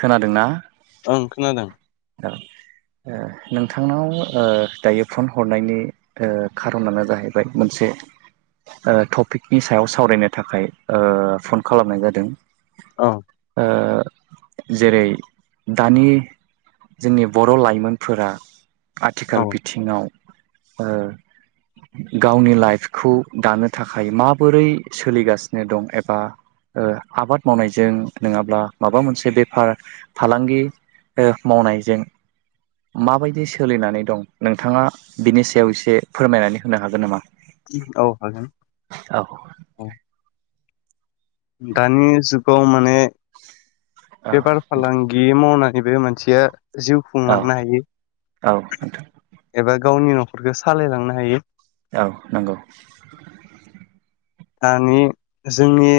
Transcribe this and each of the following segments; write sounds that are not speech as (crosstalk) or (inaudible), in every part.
खोनादोंना? ओं खोनादों। औ। ओ नोंथांनाव ओ दायो फन हरनायनि ओ खार'नानो जाहैबाय मोनसे ओ टपिकनि सायाव सावरायनो थाखाय ओ फन खालामनाय जादों। औ। ओ जेरै दानि जोंनि बर' लाइमोनफोरा औ आथिखाल बिथिङाव ओ गावनि लाइफखौ दानो थाखाय माबोरै सोलिगासिनो दं एबा ओ आबाद मावनायजों नंङाब्ला माबा मोनसे बेफार फालांगि ओ मावनायजों माबायदि सोलिनानै दं नोंथाङा बिनि सायाव एसे फोरमायनानै होनो हागोन नामा? औ हागोन औ। दानि जुगाव माने बेफार फालांगि मावनाय नैबो मानसिया जिउ औ खुंलांनो हायो औ नोंथां एबा गावनि न'खरखौ सालायलांनो हायो। औ नंगौ। दानि जोंनि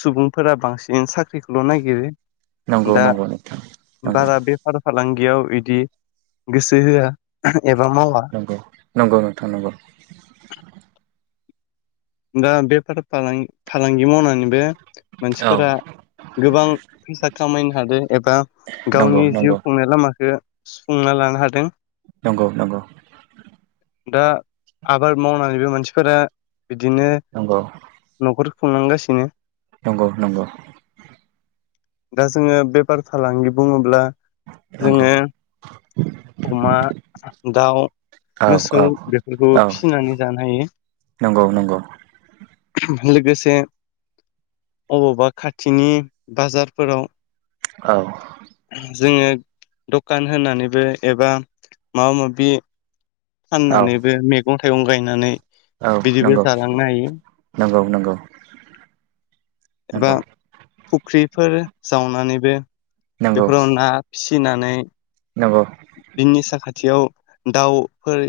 सुबुंफोरा बांसिन साख्रिखौल' नागिरो। नंगौ दा नंगौ नोंथां नंगौ बारा बेफार फालांगियाव इदि गोसो होआ। एबा मावा नंगौ नंगौ नोंथां नंगौ। दा बेफार फालां फालांगि मावनानैबो औ मानसिफोरा गोबां फैसा खामायनो हादो एबा नंगौ गावनि नंगौ जिउ खुंनाय लामाखो सुफुंना लानो हादों। नंगौ नंगौ। दा आबाद मावनानैबो मानसिफोरा बिदिनो नंगौ न'खर खुंनांगासिनो। नंगौ नंगौ। दा जोङो बेफार फालांगि बुंङोब्ला नंगौ जोङो अमा दाउ औ मोसौ औ बेफोरखौबो औ फिसिनानै जानो हायो। (inaudible) लोगोसे अबावबा खाथिनि बाजारफोराव औ जोङो दखान होनानैबो एबा माबा माबि औ फाननानैबो मैगं थाइगं गायनानै औ बिदिबो नंगौ जालांनो हायो नंगौ। नंगौ एबा नंगौ । फुख्रिफोर जावनानैबो नंगौ बेफोराव ना फिसिनानै नंगौ बिनि साखाथियाव दाउफोर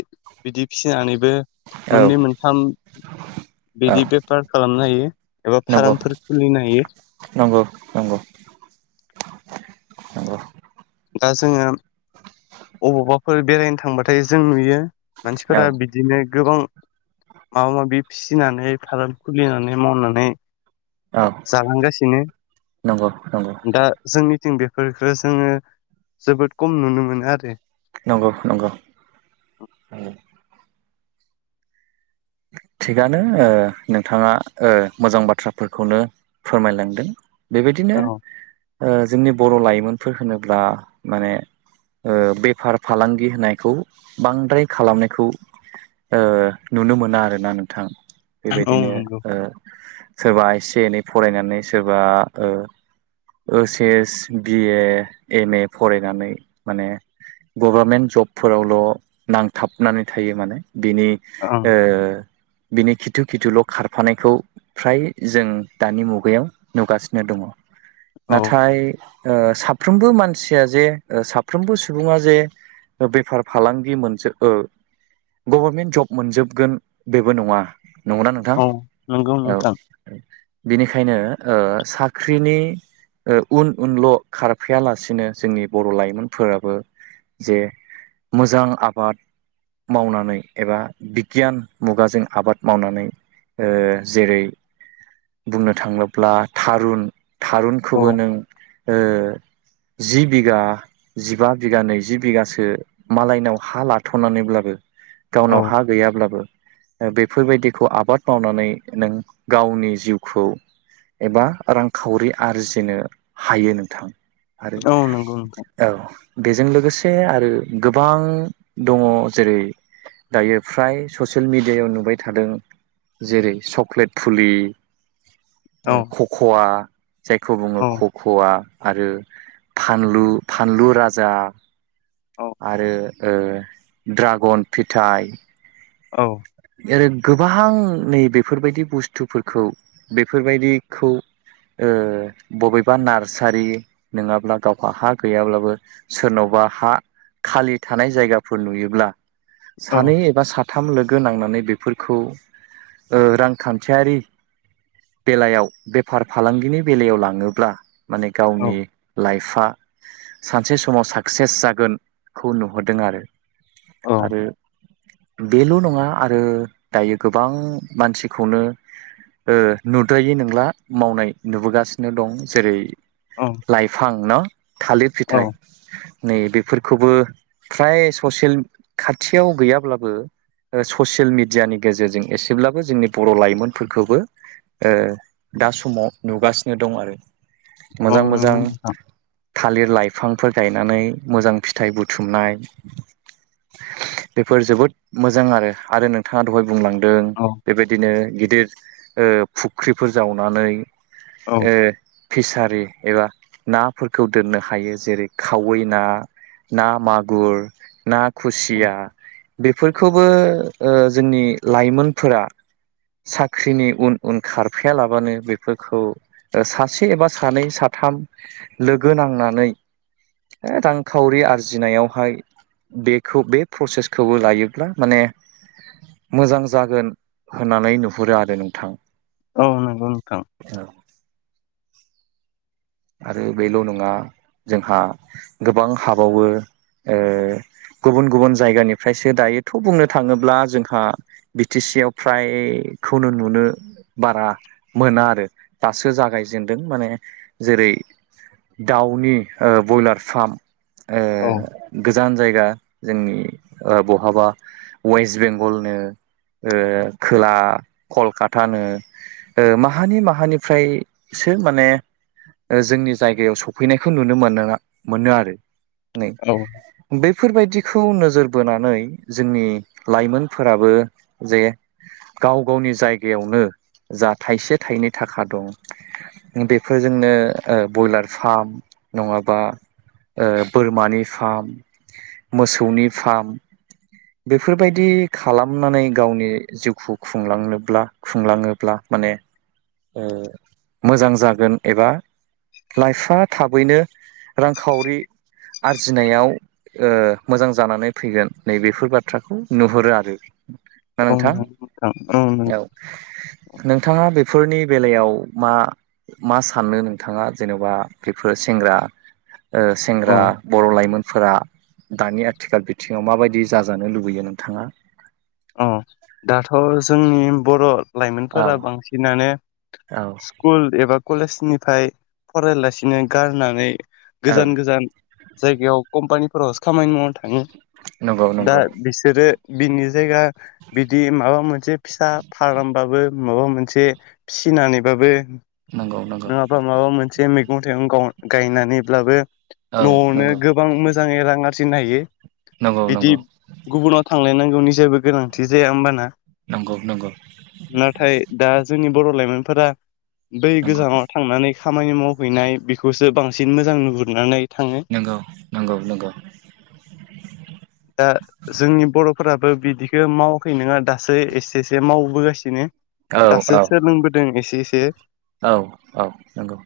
बिदि फिसिनानैबो औ मोननै मोनथाम बिदि बेफार खालामनो हायो एबा नंगौ फार्मफोर खुलिनो हायो। नंगौ नंगौ। (unintelligible) नंगौ। दा जोङो अबावबाफोर बेरायनो थांबाथाय जों नुयो मानसिफोरा बिदिनो गोबां माबा माबि फिनानै फार्म खुलिनानै मावनानै औ जालांगासिनो नंगौ नंगौ दा जोंनि थिं बेफोरफोरखो जोंङो जोबोद खम नुनो मोनो आरो। नंगौ नंगौ थिगानो ओ नोंथांङा ओ मोजां बाथ्राफोरखौनो फोरमायलांदों बेबायदिनो औ जोंनि बर' लाइमोनफोर होनोब्ला माने ओ बेफार -फालांगि होनायखौ बांद्राय खालामनायखौ ओ नुनो मोना आरोना नोंथां औ बेबायदिनो नंगौ ओ सोरबा एसे -एनै फरायनानै सोरबा ओ ओस S, B A, M A फरायनानै माने गभारमेन्ट जबफोरावल' नांथाबनानै थायो माने बिनि ओं ओ बिनि खिथु खिथुल' खारफानायखौ फ्राय जों दानि मुगायाव नुगासिनो दङ। औ नाथाय ओ साफ्रोमबो मानसिया जे साफ्रोमबो सुबुङा जे बेफार फालांगि मोनज गभर्मेन्ट जब मोनजोबगोन बेबो नङा । नंगौना नोंथां औ नंगौ नोंथां औ। बिनिखायनो ओ साख्रिनि उन उनल' खारफैायालासिनो जोंनि बर' लाइमोनफोराबो जे मोजां आबाद मावनानै एबा (unintelligible) मुगाजों आबाद मावनानै जेरै बुंनो थाङोब्ला थारुन औ थारुनखौबो नों ओ जि बिघा, जिबा बिगा, नैजि बिगासो मालायनाव हा लाथ'नानैब्लाबो औ गावनाव हा गैयाब्लाबो बेफोरबायदिखौ आबाद मावनानै नों गावनि जिउखौ एबा रांखावरि आरजिनो हायो नोंथां। आरो औ नंगौ नोंथां औ बेजों लोगोसे आरो गोबां दङ जेरै दायो फ्राय ससियेल मेडियाायाव नुबाय थादों जेरै चक्लेट फुलि औ खख'आ जायखौ बुङो औ खख'आ। आरो फानलु- फानलु राजा औ आरो ड्रागन फिथाइ औ। आरो गोबां नै बेफोरबायदि बुस्थुफोरखौ बेफोरबायदिखौ ओ बबेबा नार्सारि नङाब्ला गावहा हा गैयाब्लाबो सोरनावबा हा खालि थानाय जायगाफोर नुयोब्ला औ सानै एबा साथाम (unintelligible) (unintelligible) नांनानै बेफोरखौ रांखान्थियारि बेलायाव बेफार -फालांगिनि बेलायाव लाङोब्ला माने औ गावनि लाइफ (unintelligible) सानसे समाव साक्सेस जागोनखौ नुहरदों आरो । औ आरो बेल' नङा। आरो दायो गोबां मानसिखौनो ओ नुद्रायै नंला मावनाय नुबोगासिनो दं जेरै औ लाइफां न' थालिर औ फिथाइ नै बेफोरखौबो फ्राय ससियेल खाथियाव गैयाब्लाबो ससियेल मिडियानि गेजेरजों एसेब्लाबो जोंनि बर' लाइमोनफोरखौबो ओ दा समाव नुगासिनो दं आरो। औ मोजां नंगौ मोजां नोंथां। थालिर लाइफांफोर गायनानै मोजां फिथाइ बुथुमनाय। बेफोर जोबोद मोजां आरो आरो नोंथाङा दहाय बुंलांदों औ बेबायदिनो गिदिर ओ फुख्रिफोर जावनानै औ ओ फिसारि एबा नाफोरखौ दोननो हायो जेरै खावै ना ना मागुर, ना औ खुसिया बेफोर (unintelligible) जोंनि लाइमोनफोरा साख्रिनि उन -उन खारफायालाबानो बेफोरखौ सासे एबा सानै सा थाम लोगो नांनानै रांखावरि आरजिनायावहाय बेखौ बे प्रसेसखौबो लायो माने मोजां जागोन होननानै नुहुरो आरो नोंथां । औ नंगौ नोंथां आरो बेल' नङा जोंहा गोबां हाबावो गुबुन गुबुन जायगानिफ्रायसो दायोथ' बुंनो थाङोब्ला जोंहा बि टि सि आव फ्राय खौनो नुनो बारा मोना आरो दासो जागायजेनदों माने जेरै दाउनि ब्रयलार फार्म औ गोजान जायगा जोंनि बहाबा वेस्ट बेंगलनो खोला कलकातानो माहानि माहानिफ्राय माने जोंनि जायगायाव सफैनायखौ नुनो मोन मोनो आरो नै औ बे- फोरबायदिखौ नोजोर बोनानै जोंनि लाइमोनफोराबो जे गाव गावनि जायगायावनो जा थाइसे थाइनै थाखा दं बेफोर बे जोंनो ब्रयलार फार्म नङाबा बोरमानि फार्म मोसौनि फार्म बेफोरबायदि खालामनानै गावनि जिउखौ खुंलांनोब्ला खुंलाङोब्ला माने मोजां जागोन एबा लाइफआ थाबैनो रांखावरि आरजिनायाव ओ मोजां जानानै फैगोन नैबेफोर बाथ्राखौ नुहुरो आरो ना औ नोंथां नंगौ नोंथां नंगौ औ नोंथाङा बे फोरनि बेलायाव मा मा साननो नोंथाङा जेन'बा बेफोर सेंग्रा ओ औ सेंग्रा बर' लाइमोन- फोरा दानि आथिखाल बिथिङाव माबायदि जाजानो लुबैयो नोंथाङा। औ दाथ' जोंनि बर' औ लाइमोनफोरा बांसिनानो औ स्कुल एबा कलेजनिफ्राय फरायालासिनो गारनानै औ गोजान गोजान जायगायाव कम्पानिफोरावसो खामानि मावनो थाङो नंगौ दा नंगौ बिसोरो बिनि जायगा बिदि माबा मोनसे फिसा फार्म बाबो माबा मोनसे फिनानै- बाबो नंगौ नंगौ नङाबा माबा मोनसे मैगं थाइगं गं गायनानैब्लाबो औ न'आवनो नंगौ गोबां मोजाङै रांआर- जिनो हायो नंगौ बिदि नंगौ गुबुनाव थांलायनांगौनि जेबो गोनांथि जाया होमबाना नंगौ नंगौ नाथाय दा जोंनि बर' लाइमोनफोरा बै नंगौ गोजानाव थांनानै खामानि मावहैनाय बेखौसो बांसिन मोजां नुहुरनानै थाङो नंगौ नंगौ नंगौ दा जोंनि बर'फोराबो बिदिखौ माव- फै नंङा दासो एसे एसे मावबोगासिनो औ दासो सोलोंबोदों एसे एसे औ-औ नंगौ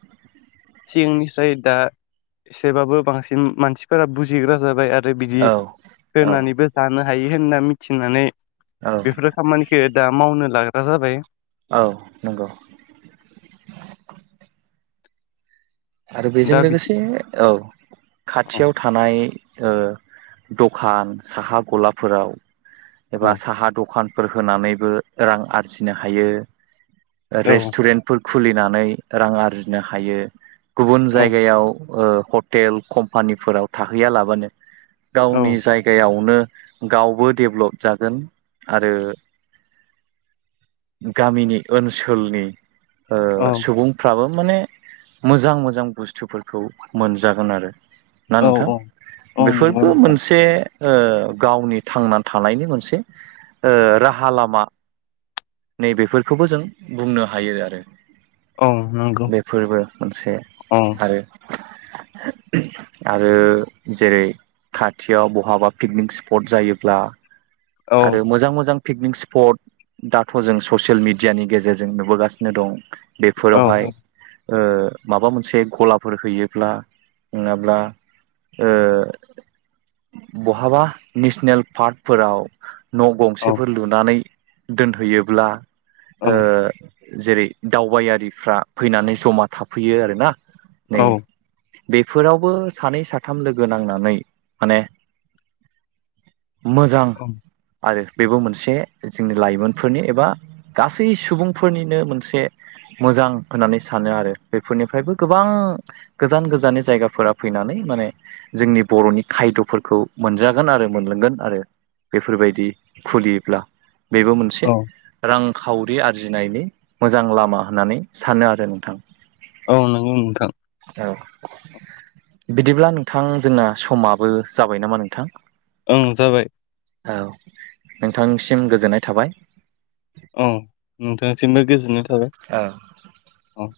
सिगांनिफ्राय दा एसेबाबो बांसिन मानसिफोरा बुजिग्रा जाबाय आ रो बिदि औ औ होननानैबो जानो हायो होनना मिथिनानै औ बेफोरो खामानिखो दा मावनो लाग्रा जाबाय औ नंगौ आरो बेजों दा बि लोगोसे औ औ खाथियाव थानाय ओ दखान साहा गलाफोराव एबा औ साहा दखान फोर होनानैबो रां आरजिनो हायो औ रेस्टुरेन्टफो र खुलिनानै रां आरजिनो हायो गुबुन औ जायगायाव ओ हटेल कम्पानिफोराव थाहैयालाबानो गावनि औ जायगायावनो गावबो डेबलप जागोन आरो गामिनि ओनसोलनि ओ औ सुबुंफ्राबो माने मोजां मोजां बुस्थुफोरखौ मोनजागोन आरो ना औ नोंथां औ औ नंगौ बेफोरबो नोंथां मोनसे ओ गावनि थांना थानायनि मोनसे ओ राहा लामा नै बेेफोरखौबो जों बुंनो हायो आरो औ नंगौ। बेफोरबो मोनसे औ आरो आरो जेरै खाथियाव बहाबा पिकनिक स्पट जायोब्ला औ आरो मोजां मोजां पिकनिक स्पट दाथ' जों ससियेल मिडियानि गेजेरजों नुबोगासिनो दं। औ बेफोरावहाय ओ माबा मोनसे गलाफोर हैयोब्ला नङाब्ला। ओ बहाबा नेसनेल पार्कफोराव न' औ गंसेफोर लुनानै दोनहैयोब्ला ओ औ जेरै दावबायारिफ्रा फैनानै जमा थाफैयो आरोना। नै औ बेफोरावबो सानै साथाम लोगो नांनानै माने मोजां (unintelligible) आरो बेबो मोनसे जोंनि लाइमोनफोरनि एबा गासै सुबुंफोरनिनो मोनसे मोजां होननानै सानो आरो बेफोरनिफ्रायबो गोबां गोजान गोजाननि जायगाफोरा फैनानै माने जोंनि बर'नि खायद'फोरखौ मोनजागोन आरो मोनलोंगोन आरो बेफोरबायदि खुलियोब्ला बेबो मोनसे औ रां खावरि आरजिनायनि मोजां लामा होननानै सानो आरो नोंथां। औ नंगौ नोंथां। औ बिदिब्ला नोंथां जोंना समाबो जाबाय नामा नोंथां। ओं जाबाय। औ नोंथांनिसिम गोजोननाय थाबाय। ओम नोंथांनिसिमबो गोजोननाय थाबाय औ ओ।